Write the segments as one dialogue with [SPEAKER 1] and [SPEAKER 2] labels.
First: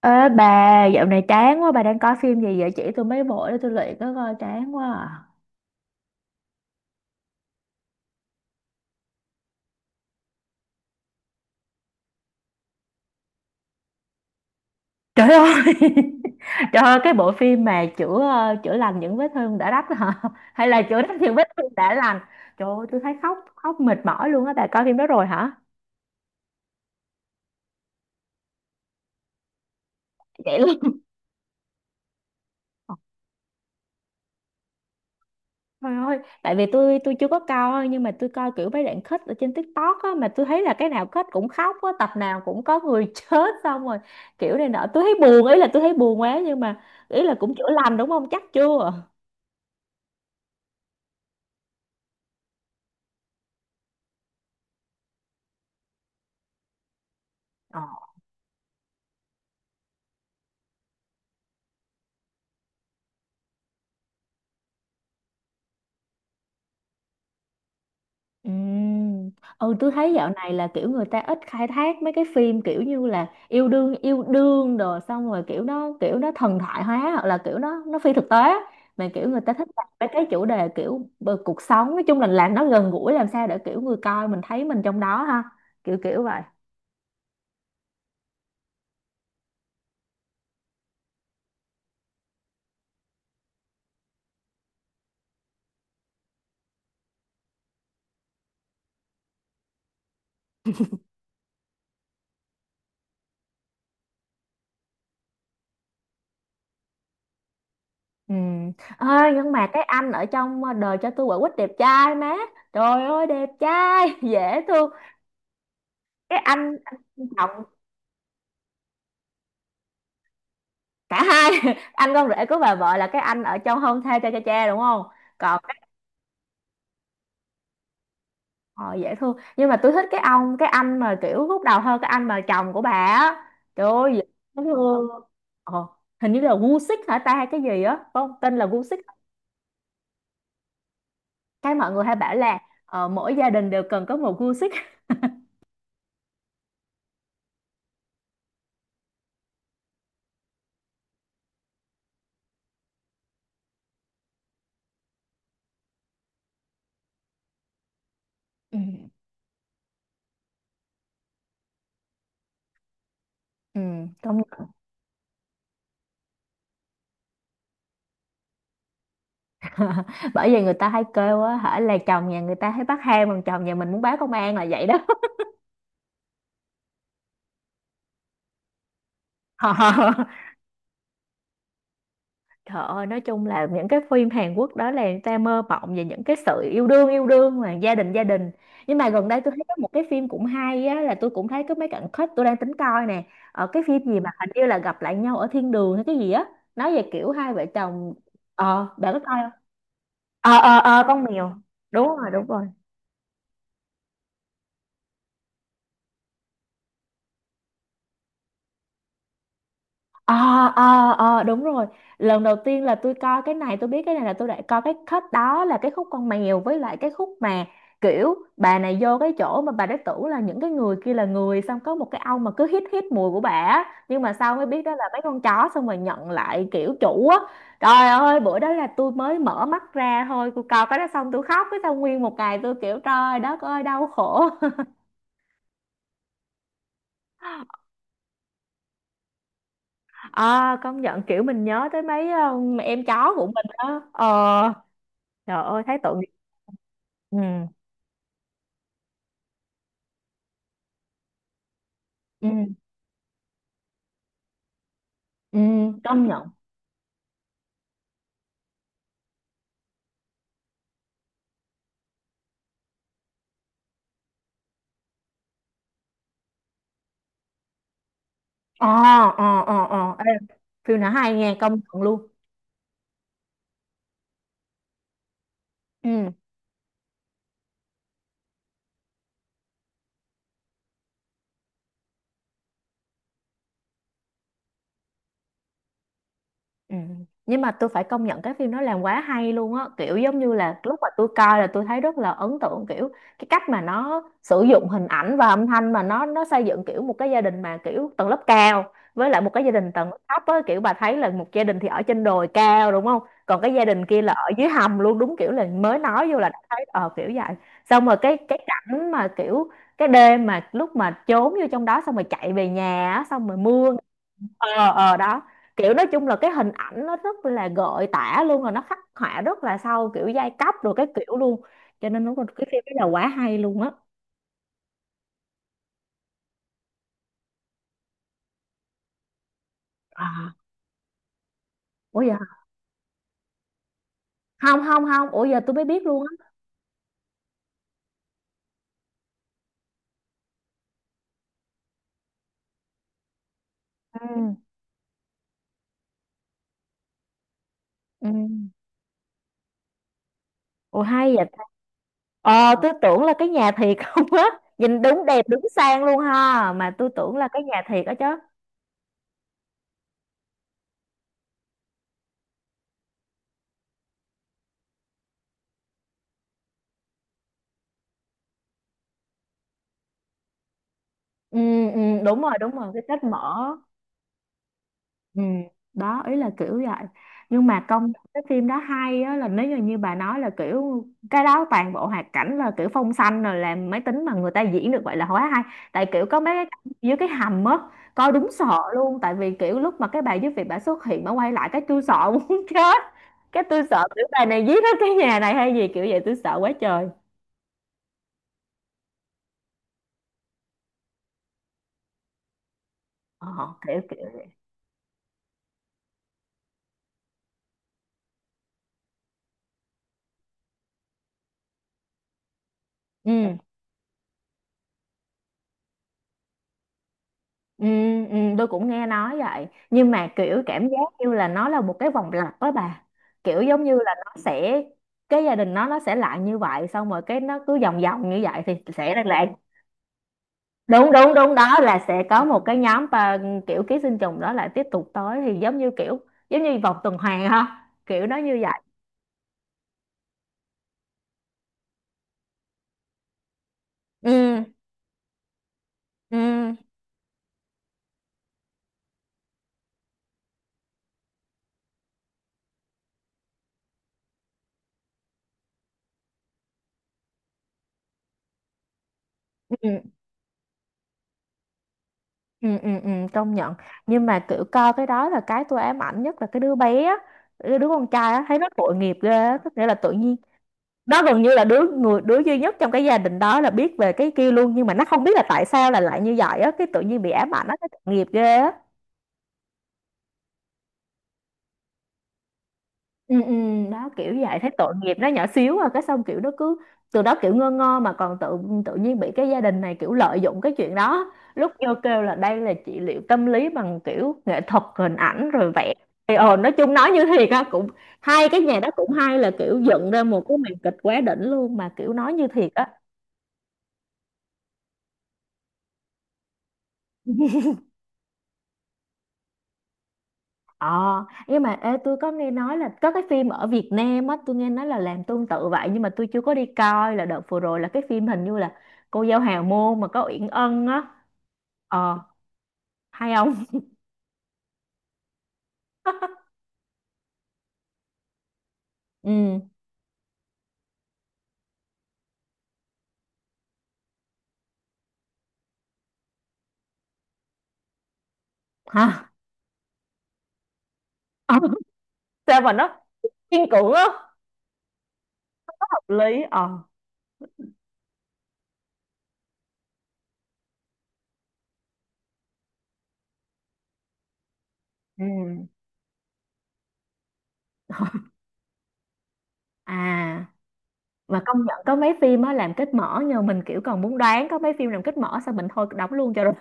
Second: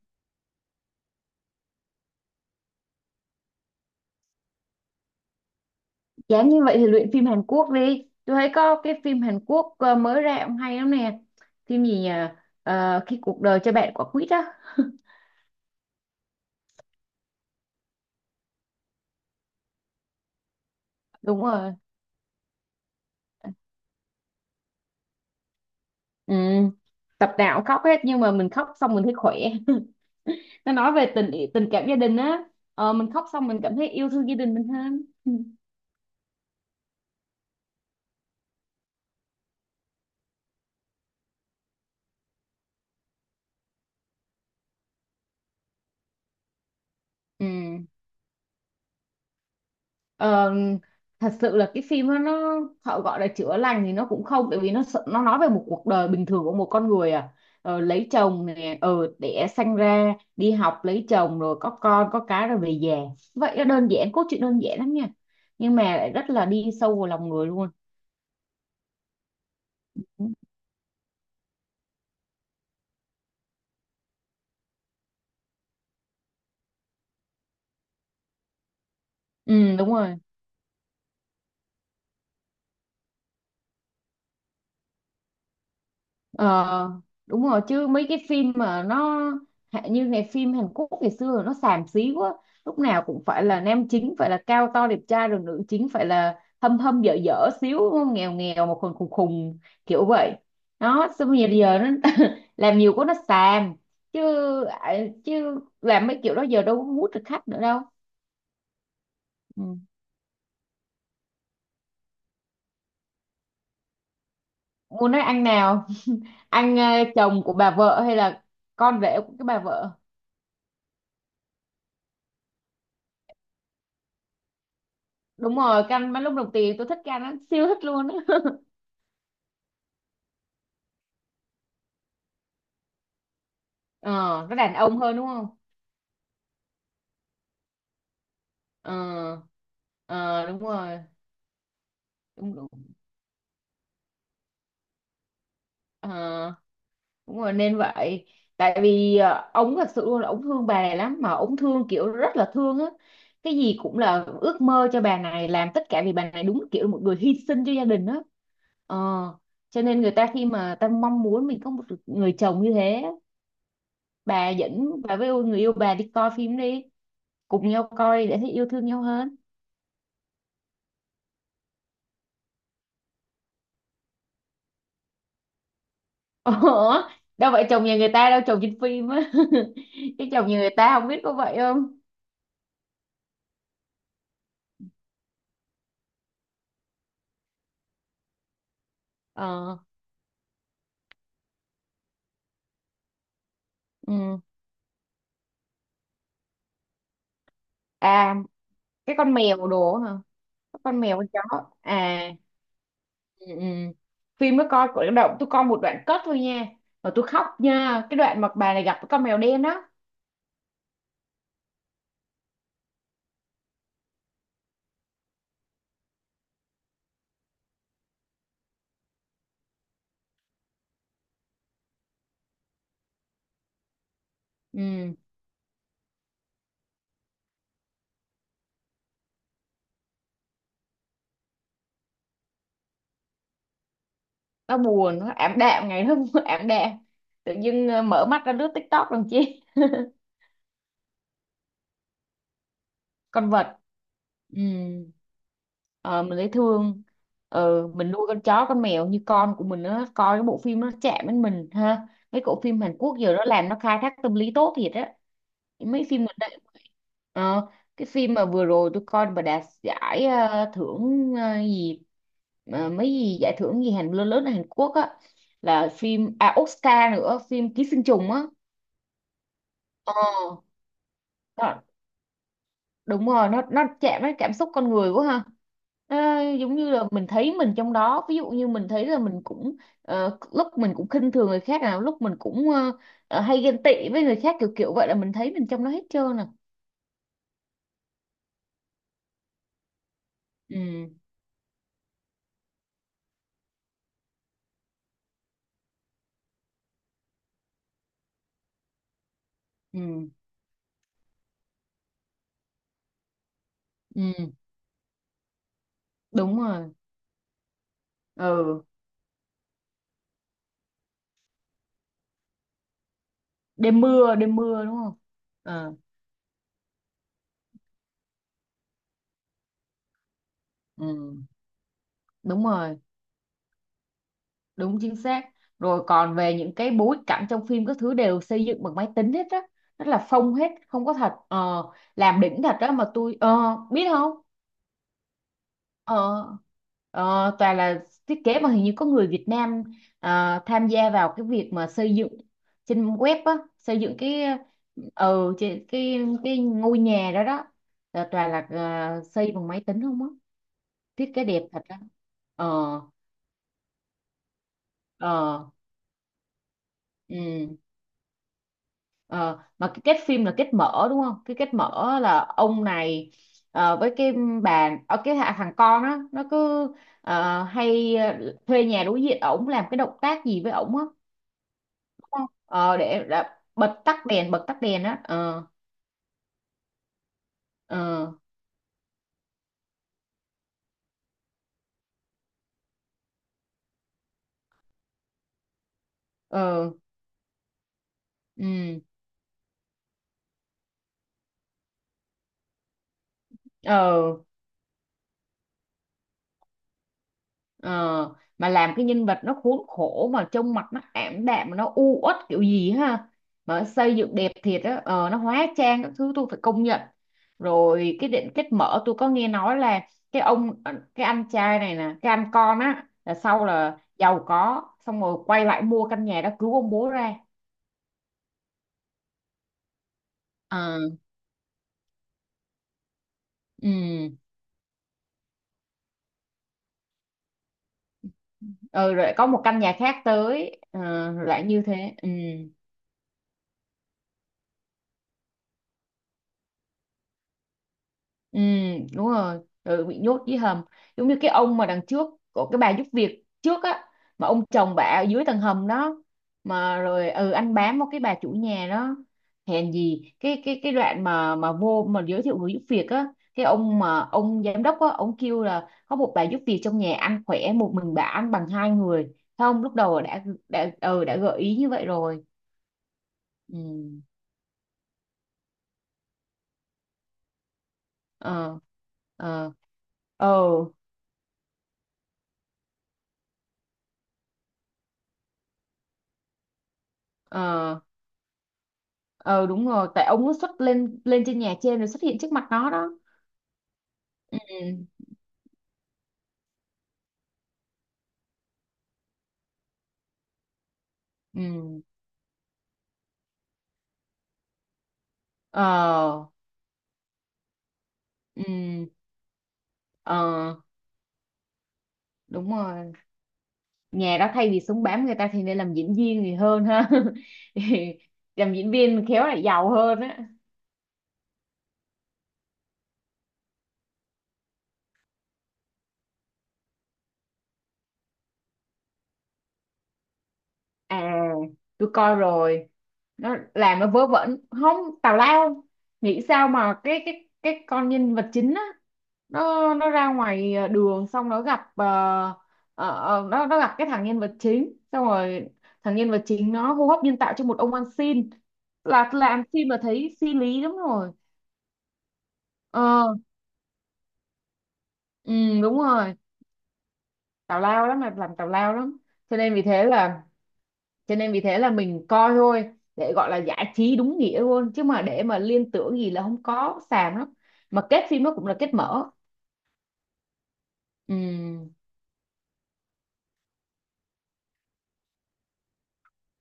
[SPEAKER 1] Ê bà, dạo này chán quá, bà đang coi phim gì vậy? Chỉ tôi mấy bộ để tôi luyện có coi chán quá à.
[SPEAKER 2] Dám như vậy thì luyện phim Hàn Quốc đi. Tôi thấy có cái phim Hàn Quốc mới ra cũng hay lắm nè. Phim gì nhỉ? Ờ, khi cuộc đời cho bạn quả quýt á.
[SPEAKER 1] Trời ơi, trời ơi, cái bộ phim mà chữa chữa lành những vết thương đã rách hả? Hay là chữa rách những
[SPEAKER 2] Đúng
[SPEAKER 1] vết
[SPEAKER 2] rồi.
[SPEAKER 1] thương đã lành? Trời ơi, tôi thấy khóc, khóc mệt mỏi luôn á, bà coi phim đó rồi hả?
[SPEAKER 2] Ừ. Tập nào cũng khóc hết nhưng mà mình khóc xong mình thấy khỏe.
[SPEAKER 1] Vậy
[SPEAKER 2] Nó
[SPEAKER 1] luôn.
[SPEAKER 2] nói về tình tình cảm gia đình á. Ờ, mình khóc xong mình cảm thấy yêu thương gia đình mình hơn.
[SPEAKER 1] Trời ơi, tại vì tôi chưa có coi nhưng mà tôi coi kiểu mấy đoạn kết ở trên TikTok á, mà tôi thấy là cái nào kết cũng khóc á, tập nào cũng có người chết xong rồi kiểu này nọ. Tôi thấy buồn, ý là tôi thấy buồn quá, nhưng mà ý là
[SPEAKER 2] Ừ.
[SPEAKER 1] cũng chữa lành đúng không? Chắc chưa?
[SPEAKER 2] Ờ, thật sự là cái phim đó nó họ gọi là chữa lành thì nó cũng không, tại vì nó nó nói về một cuộc đời bình thường của một con người à,
[SPEAKER 1] Ờ.
[SPEAKER 2] lấy chồng nè, đẻ sanh ra, đi học, lấy chồng rồi có con có cái rồi về già. Vậy nó đơn giản, cốt truyện đơn giản lắm nha, nhưng mà lại rất là đi sâu vào lòng người luôn.
[SPEAKER 1] Ừm. Ừ, tôi thấy dạo này là kiểu người ta ít khai thác mấy cái phim kiểu như là yêu đương đồ, xong rồi kiểu nó thần thoại hóa, hoặc là kiểu nó phi thực tế á. Mà kiểu người ta thích
[SPEAKER 2] Ừ,
[SPEAKER 1] làm
[SPEAKER 2] đúng
[SPEAKER 1] mấy
[SPEAKER 2] rồi.
[SPEAKER 1] cái chủ đề kiểu cuộc sống, nói chung là làm nó gần gũi, làm sao để kiểu người coi mình thấy mình trong đó ha, kiểu kiểu vậy.
[SPEAKER 2] Ờ, đúng rồi, chứ mấy cái phim mà nó như ngày phim Hàn Quốc ngày xưa nó xàm xí quá, lúc nào cũng phải là nam chính phải là cao to đẹp trai, rồi nữ chính phải là hâm hâm dở dở xíu đúng không? Nghèo nghèo mà khùng khùng khùng kiểu vậy đó. Xong bây giờ giờ nó làm nhiều quá nó xàm chứ. À, chứ làm mấy kiểu đó giờ đâu có hút được khách nữa đâu.
[SPEAKER 1] Ừ. Ơi nhưng mà
[SPEAKER 2] Ừ.
[SPEAKER 1] cái anh ở trong đời cho tôi quả quýt đẹp trai má, trời ơi đẹp trai dễ thương.
[SPEAKER 2] Muốn nói ăn nào?
[SPEAKER 1] Cái
[SPEAKER 2] Ăn
[SPEAKER 1] anh, anh
[SPEAKER 2] chồng của
[SPEAKER 1] chồng.
[SPEAKER 2] bà vợ hay là con rể của cái bà vợ?
[SPEAKER 1] Cả hai anh con rể của bà vợ là cái anh ở trong Hôn Thê Cha Cha Cha đúng không?
[SPEAKER 2] Đúng
[SPEAKER 1] Còn
[SPEAKER 2] rồi,
[SPEAKER 1] cái,
[SPEAKER 2] canh bánh lúc đồng tiền tôi thích canh lắm, siêu thích luôn.
[SPEAKER 1] họ dễ thương, nhưng mà tôi thích cái ông cái anh mà kiểu lúc đầu hơn cái anh mà chồng của bà á, trời ơi
[SPEAKER 2] Ờ,
[SPEAKER 1] dễ
[SPEAKER 2] nó đàn ông
[SPEAKER 1] thương.
[SPEAKER 2] hơn đúng không?
[SPEAKER 1] ờ, Hình như là Gucci hả ta, hay cái gì á, phải không, tên là
[SPEAKER 2] Ờ,
[SPEAKER 1] Gucci?
[SPEAKER 2] ờ, đúng rồi.
[SPEAKER 1] Cái mọi người hay bảo
[SPEAKER 2] Đúng
[SPEAKER 1] là,
[SPEAKER 2] đúng.
[SPEAKER 1] mỗi gia đình đều cần có một Gucci.
[SPEAKER 2] Ờ, đúng rồi nên vậy. Tại vì ờ, ông thật sự luôn là ông thương bà này lắm, mà ông thương kiểu rất là thương á. Cái gì cũng là ước mơ cho bà này, làm tất cả vì bà này, đúng kiểu một người hy sinh cho gia đình á.
[SPEAKER 1] Ừ.
[SPEAKER 2] Ờ, cho nên người ta khi mà ta mong muốn mình có một người chồng như thế.
[SPEAKER 1] Ừ, công
[SPEAKER 2] Bà
[SPEAKER 1] nhận.
[SPEAKER 2] dẫn bà với người yêu bà đi coi phim đi, cùng nhau coi để thấy yêu thương nhau hơn.
[SPEAKER 1] Bởi vì người ta hay kêu á hả là chồng nhà người ta thấy bắt hang, còn chồng nhà mình muốn báo công an, là vậy đó.
[SPEAKER 2] Ủa, đâu phải chồng nhà người ta đâu, chồng trên phim á. Cái chồng nhà người ta không biết có vậy không?
[SPEAKER 1] Trời ơi, nói chung là những cái phim Hàn Quốc đó là người ta mơ mộng về những cái sự yêu đương mà gia đình gia đình. Nhưng mà gần đây tôi thấy có
[SPEAKER 2] Ờ,
[SPEAKER 1] một cái phim cũng hay á, là tôi cũng thấy có mấy cảnh khách, tôi đang tính coi nè. Ở cái phim gì mà
[SPEAKER 2] ừ.
[SPEAKER 1] hình như là gặp lại nhau ở thiên đường hay cái gì á, nói về kiểu hai vợ chồng,
[SPEAKER 2] À,
[SPEAKER 1] ờ bạn
[SPEAKER 2] cái
[SPEAKER 1] có
[SPEAKER 2] con
[SPEAKER 1] coi không?
[SPEAKER 2] mèo đồ hả?
[SPEAKER 1] Ờ ờ
[SPEAKER 2] Có. Con
[SPEAKER 1] ờ
[SPEAKER 2] mèo
[SPEAKER 1] con
[SPEAKER 2] con chó.
[SPEAKER 1] mèo. Đúng
[SPEAKER 2] À,
[SPEAKER 1] rồi, đúng rồi.
[SPEAKER 2] ừ, ừ. Phim mới coi của động tôi coi một đoạn cất thôi nha. Mà tôi khóc nha, cái đoạn mà bà này gặp cái con mèo đen đó.
[SPEAKER 1] Ờ ờ ờ đúng rồi, lần đầu tiên là tôi coi cái này, tôi biết cái này là tôi đã coi cái khúc đó là cái khúc con mèo, với lại cái khúc mà kiểu bà này vô cái chỗ mà bà đã tưởng là những cái người kia là người, xong có một cái ông mà cứ hít hít mùi của bà á. Nhưng mà sau mới biết đó là
[SPEAKER 2] Ừ,
[SPEAKER 1] mấy con chó, xong rồi nhận lại kiểu chủ á. Trời ơi, bữa đó là tôi mới mở mắt ra thôi, tôi coi cái đó xong tôi khóc, cái xong nguyên một ngày tôi kiểu trời đất ơi đau khổ.
[SPEAKER 2] nó buồn, nó ảm đạm ngày hôm ảm đạm. Tự dưng mở mắt ra lướt TikTok làm chi.
[SPEAKER 1] À, công nhận kiểu mình nhớ tới mấy em chó của
[SPEAKER 2] Con
[SPEAKER 1] mình
[SPEAKER 2] vật,
[SPEAKER 1] đó. Ờ,
[SPEAKER 2] ừ.
[SPEAKER 1] trời ơi thấy tội
[SPEAKER 2] Ờ,
[SPEAKER 1] nghiệp.
[SPEAKER 2] mình dễ thương.
[SPEAKER 1] Ừ.
[SPEAKER 2] Ờ, mình nuôi con chó con mèo như con của mình, nó coi cái bộ phim nó chạm đến mình ha. Mấy
[SPEAKER 1] Ừ,
[SPEAKER 2] bộ phim Hàn Quốc giờ nó làm nó khai thác tâm lý tốt thiệt á,
[SPEAKER 1] ừ,
[SPEAKER 2] mấy phim
[SPEAKER 1] công
[SPEAKER 2] gần
[SPEAKER 1] nhận.
[SPEAKER 2] đây. Ờ, cái phim mà vừa rồi tôi coi mà đạt giải ờ, thưởng ờ, gì mà mấy gì giải thưởng gì Hàn lớn lớn ở Hàn Quốc á, là phim à Oscar nữa, phim Ký sinh trùng á.
[SPEAKER 1] Ờ ờ ờ ờ ê, phim này hay nghe,
[SPEAKER 2] Ờ,
[SPEAKER 1] công nhận luôn.
[SPEAKER 2] đúng rồi, nó chạm đến cảm xúc con người quá ha.
[SPEAKER 1] Ừ.
[SPEAKER 2] Nó giống như là mình thấy mình trong đó, ví dụ như mình thấy là mình cũng ờ, lúc mình cũng khinh thường người khác, nào lúc mình cũng hay ghen tị với người khác kiểu kiểu vậy, là mình thấy mình trong đó hết trơn à.
[SPEAKER 1] Ừ. Nhưng mà tôi phải công nhận cái phim nó làm quá hay luôn á, kiểu giống như là lúc mà
[SPEAKER 2] Ừ.
[SPEAKER 1] tôi coi là tôi thấy rất là ấn tượng kiểu cái cách mà nó sử dụng hình ảnh và âm thanh mà nó xây dựng kiểu một cái gia đình mà kiểu tầng lớp cao, với lại một cái gia đình tầng
[SPEAKER 2] Ừ.
[SPEAKER 1] lớp thấp á, kiểu bà thấy là một gia đình thì ở trên đồi cao đúng không, còn cái gia đình kia là ở
[SPEAKER 2] Ừ.
[SPEAKER 1] dưới hầm luôn, đúng kiểu là mới nói vô là đã
[SPEAKER 2] Đúng
[SPEAKER 1] thấy
[SPEAKER 2] rồi.
[SPEAKER 1] ờ kiểu vậy. Xong rồi cái
[SPEAKER 2] Ừ.
[SPEAKER 1] cảnh mà kiểu cái đêm mà lúc mà trốn vô trong đó, xong rồi chạy về nhà á, xong rồi mưa.
[SPEAKER 2] Đêm mưa, đêm mưa
[SPEAKER 1] Ờ,
[SPEAKER 2] đúng không?
[SPEAKER 1] ờ đó.
[SPEAKER 2] Ờ.
[SPEAKER 1] Kiểu nói chung là cái hình ảnh nó rất là gợi tả luôn, rồi nó khắc họa rất là sâu kiểu giai cấp rồi cái
[SPEAKER 2] Ừ,
[SPEAKER 1] kiểu luôn, cho nên đúng là
[SPEAKER 2] đúng
[SPEAKER 1] cái phim đó
[SPEAKER 2] rồi.
[SPEAKER 1] là quá hay luôn á.
[SPEAKER 2] Đúng chính xác. Rồi còn về những cái bối cảnh trong phim các thứ đều xây dựng bằng máy tính hết á, rất là
[SPEAKER 1] À,
[SPEAKER 2] phông hết, không có thật. Ờ,
[SPEAKER 1] ủa giờ,
[SPEAKER 2] làm đỉnh thật đó mà tôi ờ, biết không.
[SPEAKER 1] không không không ủa giờ tôi mới biết luôn
[SPEAKER 2] Ờ,
[SPEAKER 1] á.
[SPEAKER 2] ờ, toàn là thiết kế mà hình như có người Việt Nam à, tham gia vào cái việc mà xây dựng trên web á, xây dựng cái
[SPEAKER 1] Ừ.
[SPEAKER 2] ờ trên cái ngôi nhà đó đó, là
[SPEAKER 1] Ừ,
[SPEAKER 2] toàn là à, xây bằng máy tính không á.
[SPEAKER 1] ủa
[SPEAKER 2] Thiết
[SPEAKER 1] hay
[SPEAKER 2] kế
[SPEAKER 1] vậy
[SPEAKER 2] đẹp
[SPEAKER 1] ta.
[SPEAKER 2] thật đó.
[SPEAKER 1] Ờ tôi
[SPEAKER 2] Ờ.
[SPEAKER 1] tưởng là cái nhà thiệt không á, nhìn đúng đẹp đúng
[SPEAKER 2] Ờ.
[SPEAKER 1] sang luôn ha, mà tôi tưởng là cái
[SPEAKER 2] Ừ.
[SPEAKER 1] nhà thiệt á chứ.
[SPEAKER 2] Ờ, mà cái kết phim là kết mở đúng không? Cái kết mở là ông này ờ, với cái bà ở cái thằng con á, nó cứ ờ, hay ờ, thuê nhà đối diện ổng, làm cái động tác gì với ổng á
[SPEAKER 1] Ừ, ừ,
[SPEAKER 2] đúng
[SPEAKER 1] đúng
[SPEAKER 2] không?
[SPEAKER 1] rồi đúng rồi,
[SPEAKER 2] Ờ,
[SPEAKER 1] cái kết
[SPEAKER 2] để,
[SPEAKER 1] mở.
[SPEAKER 2] đã bật tắt đèn, bật tắt đèn á.
[SPEAKER 1] Ừ,
[SPEAKER 2] Ờ.
[SPEAKER 1] đó ý là kiểu vậy. Nhưng mà công nhận
[SPEAKER 2] Ờ.
[SPEAKER 1] cái phim đó hay á, là nếu như như bà nói là kiểu cái đó toàn bộ hoạt cảnh là kiểu phong xanh rồi làm máy tính, mà người ta diễn được vậy là quá hay. Tại kiểu có mấy cái
[SPEAKER 2] Ờ.
[SPEAKER 1] cảnh dưới cái hầm á, coi đúng sợ
[SPEAKER 2] Ừ.
[SPEAKER 1] luôn, tại vì kiểu lúc mà cái bà giúp việc bà xuất hiện bà quay lại cái tôi sợ muốn chết. Cái tôi sợ kiểu
[SPEAKER 2] Ờ.
[SPEAKER 1] bà này giết hết cái nhà này hay gì kiểu vậy, tôi sợ quá trời.
[SPEAKER 2] Ờ, mà làm cái nhân vật nó khốn khổ mà trông mặt nó ảm đạm mà nó u uất kiểu gì ha.
[SPEAKER 1] ờ,
[SPEAKER 2] Mà nó
[SPEAKER 1] Kiểu
[SPEAKER 2] xây
[SPEAKER 1] kiểu
[SPEAKER 2] dựng
[SPEAKER 1] vậy.
[SPEAKER 2] đẹp thiệt á, ờ, nó hóa trang các thứ tôi phải công nhận. Rồi cái định kết mở tôi có nghe nói là cái ông ờ, cái anh trai này nè, cái anh con á là
[SPEAKER 1] Ừ.
[SPEAKER 2] sau là giàu có xong rồi quay lại mua căn nhà đó cứu ông bố ra.
[SPEAKER 1] Ừ, ừ, tôi cũng nghe nói vậy nhưng mà kiểu cảm giác
[SPEAKER 2] Ờ,
[SPEAKER 1] như là nó là một cái vòng lặp đó bà, kiểu giống
[SPEAKER 2] ừ.
[SPEAKER 1] như là nó sẽ, cái gia đình nó sẽ lại như vậy, xong rồi cái nó cứ vòng vòng như vậy thì sẽ
[SPEAKER 2] Ừ,
[SPEAKER 1] lại
[SPEAKER 2] rồi có
[SPEAKER 1] lại-
[SPEAKER 2] một căn nhà khác tới
[SPEAKER 1] Đúng
[SPEAKER 2] ờ,
[SPEAKER 1] đúng đúng,
[SPEAKER 2] lại
[SPEAKER 1] đó
[SPEAKER 2] như
[SPEAKER 1] là
[SPEAKER 2] thế.
[SPEAKER 1] sẽ
[SPEAKER 2] Ừ.
[SPEAKER 1] có một cái nhóm và kiểu ký sinh trùng đó lại tiếp tục tới, thì giống như kiểu, giống như vòng tuần hoàn ha, kiểu nó như
[SPEAKER 2] Ừ,
[SPEAKER 1] vậy.
[SPEAKER 2] đúng rồi, ừ, bị nhốt dưới hầm. Giống như cái ông mà đằng trước của cái bà giúp việc trước á,
[SPEAKER 1] Ừ
[SPEAKER 2] mà ông chồng bà ở dưới tầng hầm đó,
[SPEAKER 1] ừ
[SPEAKER 2] mà rồi ừ anh bám vào cái bà chủ nhà đó. Hèn gì cái đoạn mà vô mà giới thiệu người giúp việc á, cái ông mà ông giám đốc á, ông kêu là có một bà giúp việc trong nhà ăn khỏe, một mình bà ăn bằng hai người. Thấy không, lúc
[SPEAKER 1] ừ
[SPEAKER 2] đầu đã ừ, đã gợi ý như vậy rồi.
[SPEAKER 1] ừ ừ. Ừ, công nhận.
[SPEAKER 2] Ừ.
[SPEAKER 1] Nhưng mà kiểu coi cái đó là cái tôi ám ảnh nhất là cái đứa bé á, đứa đứa con trai á, thấy nó
[SPEAKER 2] Ờ.
[SPEAKER 1] tội nghiệp ghê á. Tức
[SPEAKER 2] Ờ.
[SPEAKER 1] nghĩa là tự nhiên
[SPEAKER 2] Ờ.
[SPEAKER 1] nó gần như là đứa duy nhất trong cái gia đình đó là biết về cái kia luôn, nhưng mà nó không biết là tại sao là lại như vậy á, cái tự nhiên bị ám ảnh, nó thấy
[SPEAKER 2] Ờ.
[SPEAKER 1] tội nghiệp ghê á.
[SPEAKER 2] Ờ, đúng rồi, tại ông nó xuất lên lên trên nhà trên rồi xuất hiện trước mặt nó đó.
[SPEAKER 1] Ừ, ừ, đó kiểu vậy,
[SPEAKER 2] Ừ.
[SPEAKER 1] thấy tội nghiệp nó nhỏ xíu à, cái xong kiểu nó cứ từ đó kiểu ngơ ngơ, mà còn tự, tự nhiên bị cái gia đình này kiểu lợi dụng cái chuyện đó, lúc vô
[SPEAKER 2] Ừ.
[SPEAKER 1] kêu là đây là trị liệu tâm lý bằng kiểu nghệ thuật hình ảnh rồi
[SPEAKER 2] Ờ.
[SPEAKER 1] vẽ, thì ờ nói chung nói như thiệt á. Cũng hai cái nhà đó
[SPEAKER 2] Ừ.
[SPEAKER 1] cũng hay, là kiểu dựng ra một cái màn
[SPEAKER 2] Ờ.
[SPEAKER 1] kịch quá đỉnh luôn, mà kiểu nói như thiệt
[SPEAKER 2] đúng
[SPEAKER 1] á.
[SPEAKER 2] rồi, nhà đó thay vì súng bám người ta thì nên làm diễn viên thì hơn ha. Thì làm diễn viên khéo lại giàu hơn.
[SPEAKER 1] Ờ, nhưng mà ê, tôi có nghe nói là có cái phim ở Việt Nam á, tôi nghe nói là làm tương tự vậy, nhưng mà tôi chưa có đi coi. Là đợt vừa rồi là cái phim hình như là Cô Dâu Hào Môn mà có Uyển Ân á.
[SPEAKER 2] À, tôi
[SPEAKER 1] Ờ,
[SPEAKER 2] coi rồi.
[SPEAKER 1] hay không?
[SPEAKER 2] Nó làm nó vớ vẩn, không, tào lao. Nghĩ sao mà cái con nhân vật chính á,
[SPEAKER 1] Ừ,
[SPEAKER 2] nó ra ngoài ờ, đường xong nó gặp ờ, nó gặp cái thằng nhân vật chính, xong rồi thằng nhân vật chính nó hô hấp nhân tạo cho một ông ăn xin,
[SPEAKER 1] hả?
[SPEAKER 2] là làm phim mà thấy phi lý lắm rồi.
[SPEAKER 1] Ờ, sao mà nó
[SPEAKER 2] Ờ.
[SPEAKER 1] kiên cưỡng á,
[SPEAKER 2] Ừ, đúng
[SPEAKER 1] hợp
[SPEAKER 2] rồi,
[SPEAKER 1] lý. Ờ.
[SPEAKER 2] tào lao lắm, là làm tào lao lắm, cho nên vì thế là cho nên vì thế là mình coi thôi, để gọi là giải trí đúng nghĩa luôn, chứ mà
[SPEAKER 1] Ừ.
[SPEAKER 2] để mà liên tưởng gì là không có, xàm lắm. Mà kết phim nó cũng là kết mở.
[SPEAKER 1] À, mà công nhận
[SPEAKER 2] Ừm,
[SPEAKER 1] có mấy phim á làm kết mở nhờ mình kiểu còn muốn đoán, có mấy phim làm kết mở sao mình thôi đóng luôn cho rồi.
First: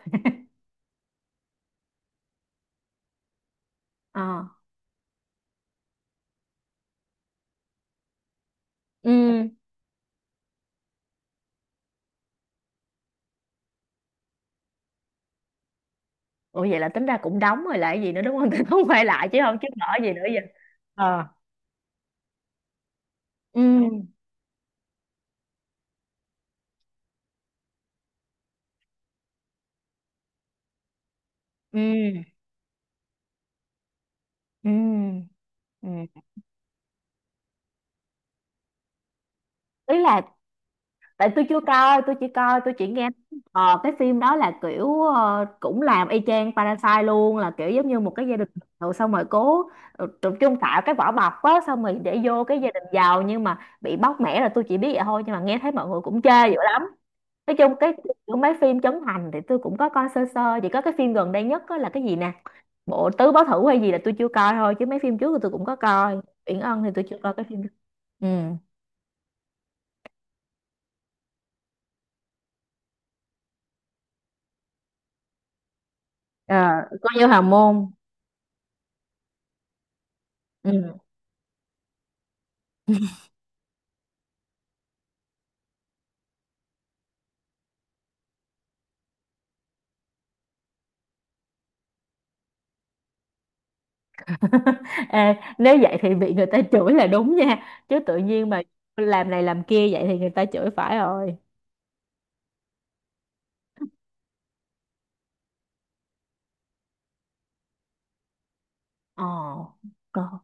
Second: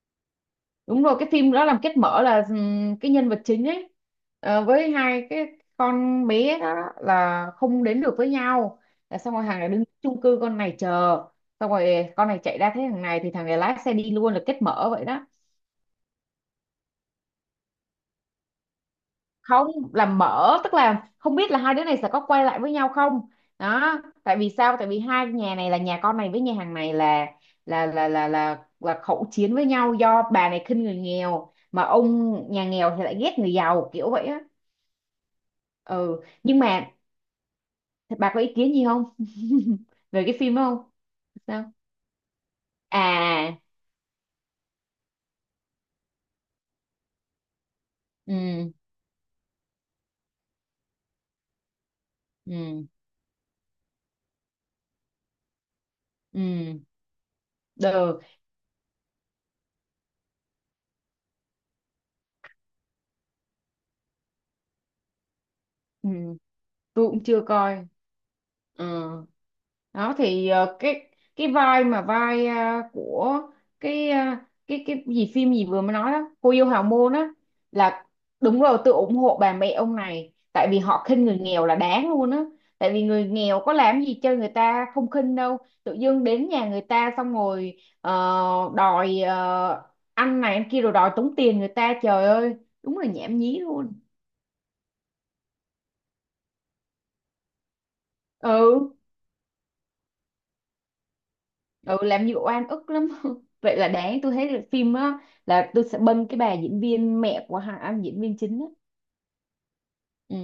[SPEAKER 2] đúng rồi, cái phim đó làm kết mở là cái nhân vật chính ấy
[SPEAKER 1] Ờ.
[SPEAKER 2] ờ, với hai cái con bé đó là không đến được với nhau, là xong
[SPEAKER 1] Ừ.
[SPEAKER 2] rồi hàng này đứng chung cư con này chờ, xong rồi con này chạy ra thấy thằng này thì thằng này lái xe đi luôn, là kết mở vậy đó.
[SPEAKER 1] Ủa vậy là tính ra cũng đóng rồi, lại gì nữa đúng không? Không quay lại chứ không, chứ
[SPEAKER 2] Không,
[SPEAKER 1] mở
[SPEAKER 2] là
[SPEAKER 1] gì nữa giờ.
[SPEAKER 2] mở tức là
[SPEAKER 1] Ờ.
[SPEAKER 2] không biết là hai đứa này sẽ có quay lại với nhau không. Đó,
[SPEAKER 1] Ừ
[SPEAKER 2] tại vì sao, tại vì hai nhà này là nhà con này với nhà hàng này là là khẩu chiến với nhau, do bà này khinh người nghèo mà
[SPEAKER 1] ừ
[SPEAKER 2] ông nhà nghèo thì lại ghét người giàu kiểu vậy á.
[SPEAKER 1] ừ ừ.
[SPEAKER 2] Ừ, nhưng mà bà có ý kiến gì không
[SPEAKER 1] Ý là,
[SPEAKER 2] về cái phim đó không?
[SPEAKER 1] tại tôi chưa
[SPEAKER 2] Sao?
[SPEAKER 1] coi, tôi chỉ coi, tôi chỉ nghe
[SPEAKER 2] À.
[SPEAKER 1] cái phim đó là kiểu cũng làm y chang Parasite luôn, là kiểu giống như một cái gia đình
[SPEAKER 2] Ừ.
[SPEAKER 1] nghèo, xong rồi cố tập trung tạo cái vỏ bọc á, xong rồi để vô cái gia đình
[SPEAKER 2] Ừ.
[SPEAKER 1] giàu nhưng mà bị bóc mẽ, là tôi chỉ biết vậy thôi, nhưng mà nghe thấy mọi người cũng chê dữ
[SPEAKER 2] Ừ.
[SPEAKER 1] lắm. Nói chung cái
[SPEAKER 2] Được.
[SPEAKER 1] kiểu mấy phim Trấn Thành thì tôi cũng có coi sơ sơ, chỉ có cái phim gần đây nhất á là cái gì nè, bộ tứ báo thủ hay gì là tôi chưa coi thôi, chứ mấy phim trước thì tôi cũng có
[SPEAKER 2] Ừ.
[SPEAKER 1] coi.
[SPEAKER 2] Ừ,
[SPEAKER 1] Uyển Ân thì tôi
[SPEAKER 2] tôi
[SPEAKER 1] chưa
[SPEAKER 2] cũng
[SPEAKER 1] coi
[SPEAKER 2] chưa
[SPEAKER 1] cái phim.
[SPEAKER 2] coi.
[SPEAKER 1] Ừ.
[SPEAKER 2] Ừ. Đó thì ờ, cái vai mà vai ờ, của cái ờ, cái gì phim gì vừa mới nói đó, cô dâu hào
[SPEAKER 1] À,
[SPEAKER 2] môn
[SPEAKER 1] coi như
[SPEAKER 2] á,
[SPEAKER 1] hào môn.
[SPEAKER 2] là, đúng rồi, tôi ủng hộ bà mẹ ông này tại vì
[SPEAKER 1] Ừ.
[SPEAKER 2] họ khinh người nghèo là đáng luôn á. Tại vì người nghèo có làm gì cho người ta không khinh đâu, tự dưng đến nhà người ta xong rồi ờ, đòi ờ, ăn này ăn kia rồi đòi tống tiền người ta, trời ơi, đúng là nhảm nhí luôn.
[SPEAKER 1] Ê, nếu vậy thì bị người ta chửi là đúng nha, chứ tự nhiên mà
[SPEAKER 2] Ừ.
[SPEAKER 1] làm này làm kia vậy thì người ta chửi phải rồi.
[SPEAKER 2] Ừ, làm nhiều oan ức lắm. Vậy là đáng, tôi thấy là phim á, là tôi sẽ bênh cái bà diễn viên mẹ của hai anh diễn viên chính á.
[SPEAKER 1] Ờ,
[SPEAKER 2] Ừ,
[SPEAKER 1] còn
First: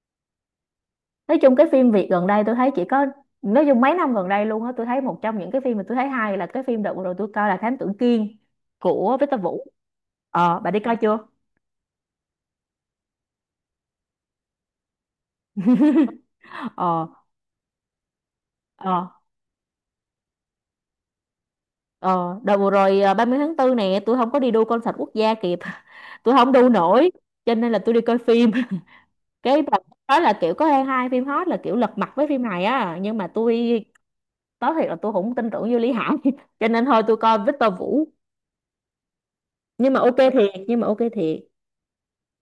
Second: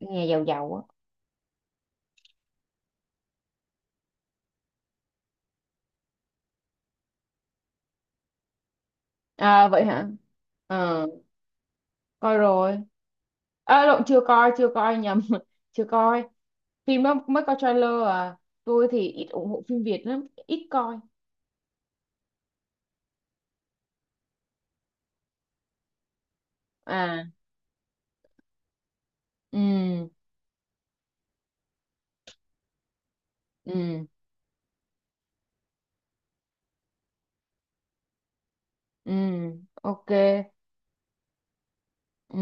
[SPEAKER 2] nhà giàu giàu á.
[SPEAKER 1] nói chung cái phim Việt gần đây tôi thấy chỉ có, nói chung mấy năm gần đây luôn á, tôi thấy một trong những cái phim mà tôi thấy hay là cái phim đợt vừa rồi tôi coi là Thám Tử Kiên của Victor Vũ.
[SPEAKER 2] À vậy hả?
[SPEAKER 1] Ờ bà đi coi
[SPEAKER 2] Ờ,
[SPEAKER 1] chưa?
[SPEAKER 2] coi rồi. À, lộn, chưa coi, chưa coi, nhầm. Chưa coi, phim
[SPEAKER 1] Ờ
[SPEAKER 2] đó mới coi trailer à. Tôi
[SPEAKER 1] ờ
[SPEAKER 2] thì ít ủng hộ phim Việt lắm, ít coi.
[SPEAKER 1] ờ đợt vừa rồi à, 30 tháng 4 nè, tôi không có đi đu concert quốc gia kịp. Tôi không đu nổi,
[SPEAKER 2] À.
[SPEAKER 1] cho nên là tôi đi coi phim. Cái bà
[SPEAKER 2] Ừ.
[SPEAKER 1] nói là kiểu có hai hai phim hot là kiểu lật mặt với phim này á, nhưng mà tôi
[SPEAKER 2] Ừ.
[SPEAKER 1] nói thiệt là tôi không tin tưởng vô Lý Hải, cho nên thôi tôi coi Victor Vũ,
[SPEAKER 2] Ừ.
[SPEAKER 1] nhưng mà
[SPEAKER 2] Ok.
[SPEAKER 1] ok thiệt, nhưng mà ok thiệt.
[SPEAKER 2] Ừ.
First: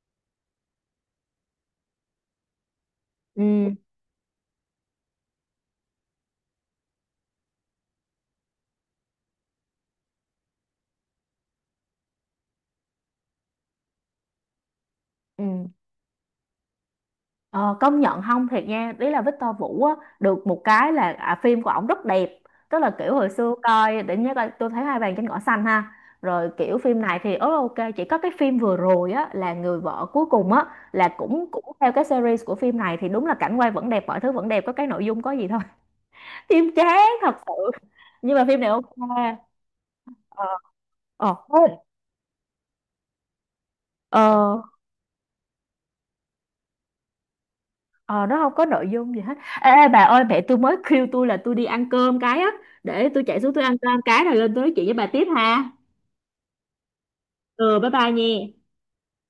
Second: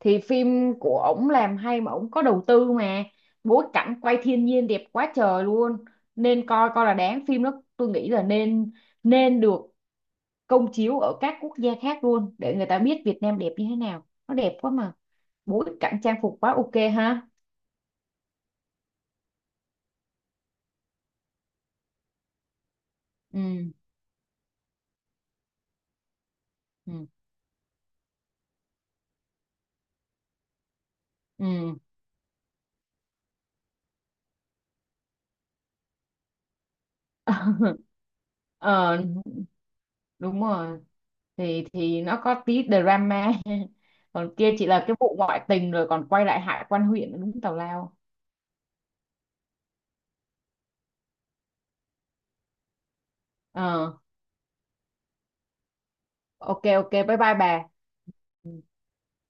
[SPEAKER 2] Thì phim của ổng làm hay mà ổng có đầu tư mà, bối
[SPEAKER 1] Ừ.
[SPEAKER 2] cảnh quay thiên nhiên đẹp quá trời luôn, nên coi, coi là đáng. Phim đó tôi nghĩ là nên, nên được công chiếu ở các quốc gia khác luôn để người ta biết Việt Nam đẹp như thế nào, nó đẹp quá mà,
[SPEAKER 1] Ừ.
[SPEAKER 2] bối cảnh trang phục quá ok ha.
[SPEAKER 1] ờ, Công nhận không thiệt nha, ý là Victor Vũ á được một cái là phim của ổng rất đẹp, tức là kiểu hồi
[SPEAKER 2] Ừ.
[SPEAKER 1] xưa coi để nhớ coi tôi thấy hai bàn trên cỏ xanh ha, rồi kiểu phim
[SPEAKER 2] Ừ.
[SPEAKER 1] này thì ớ ok. Chỉ có cái phim vừa rồi á là người vợ cuối cùng á, là cũng cũng
[SPEAKER 2] Ừ.
[SPEAKER 1] theo cái series của phim này thì đúng là cảnh quay vẫn đẹp, mọi thứ vẫn đẹp, có cái nội dung có gì thôi, phim chán thật sự, nhưng mà phim này ok.
[SPEAKER 2] Ờ, đúng
[SPEAKER 1] Ờ.
[SPEAKER 2] rồi,
[SPEAKER 1] Ờ
[SPEAKER 2] thì
[SPEAKER 1] không.
[SPEAKER 2] thì nó có tí drama. Còn kia
[SPEAKER 1] Ờ,
[SPEAKER 2] chỉ là cái vụ ngoại tình rồi còn quay lại hại quan huyện, đúng tào lao.
[SPEAKER 1] ờ, nó không có nội dung gì hết. Ê ê, bà ơi mẹ tôi mới kêu tôi là tôi đi ăn cơm cái á, để tôi chạy xuống tôi ăn
[SPEAKER 2] Ờ,
[SPEAKER 1] cơm cái rồi lên tôi nói chuyện với bà tiếp ha.
[SPEAKER 2] ok ok, bye bye bà.
[SPEAKER 1] Ừ bye bye
[SPEAKER 2] Ừ.
[SPEAKER 1] nha.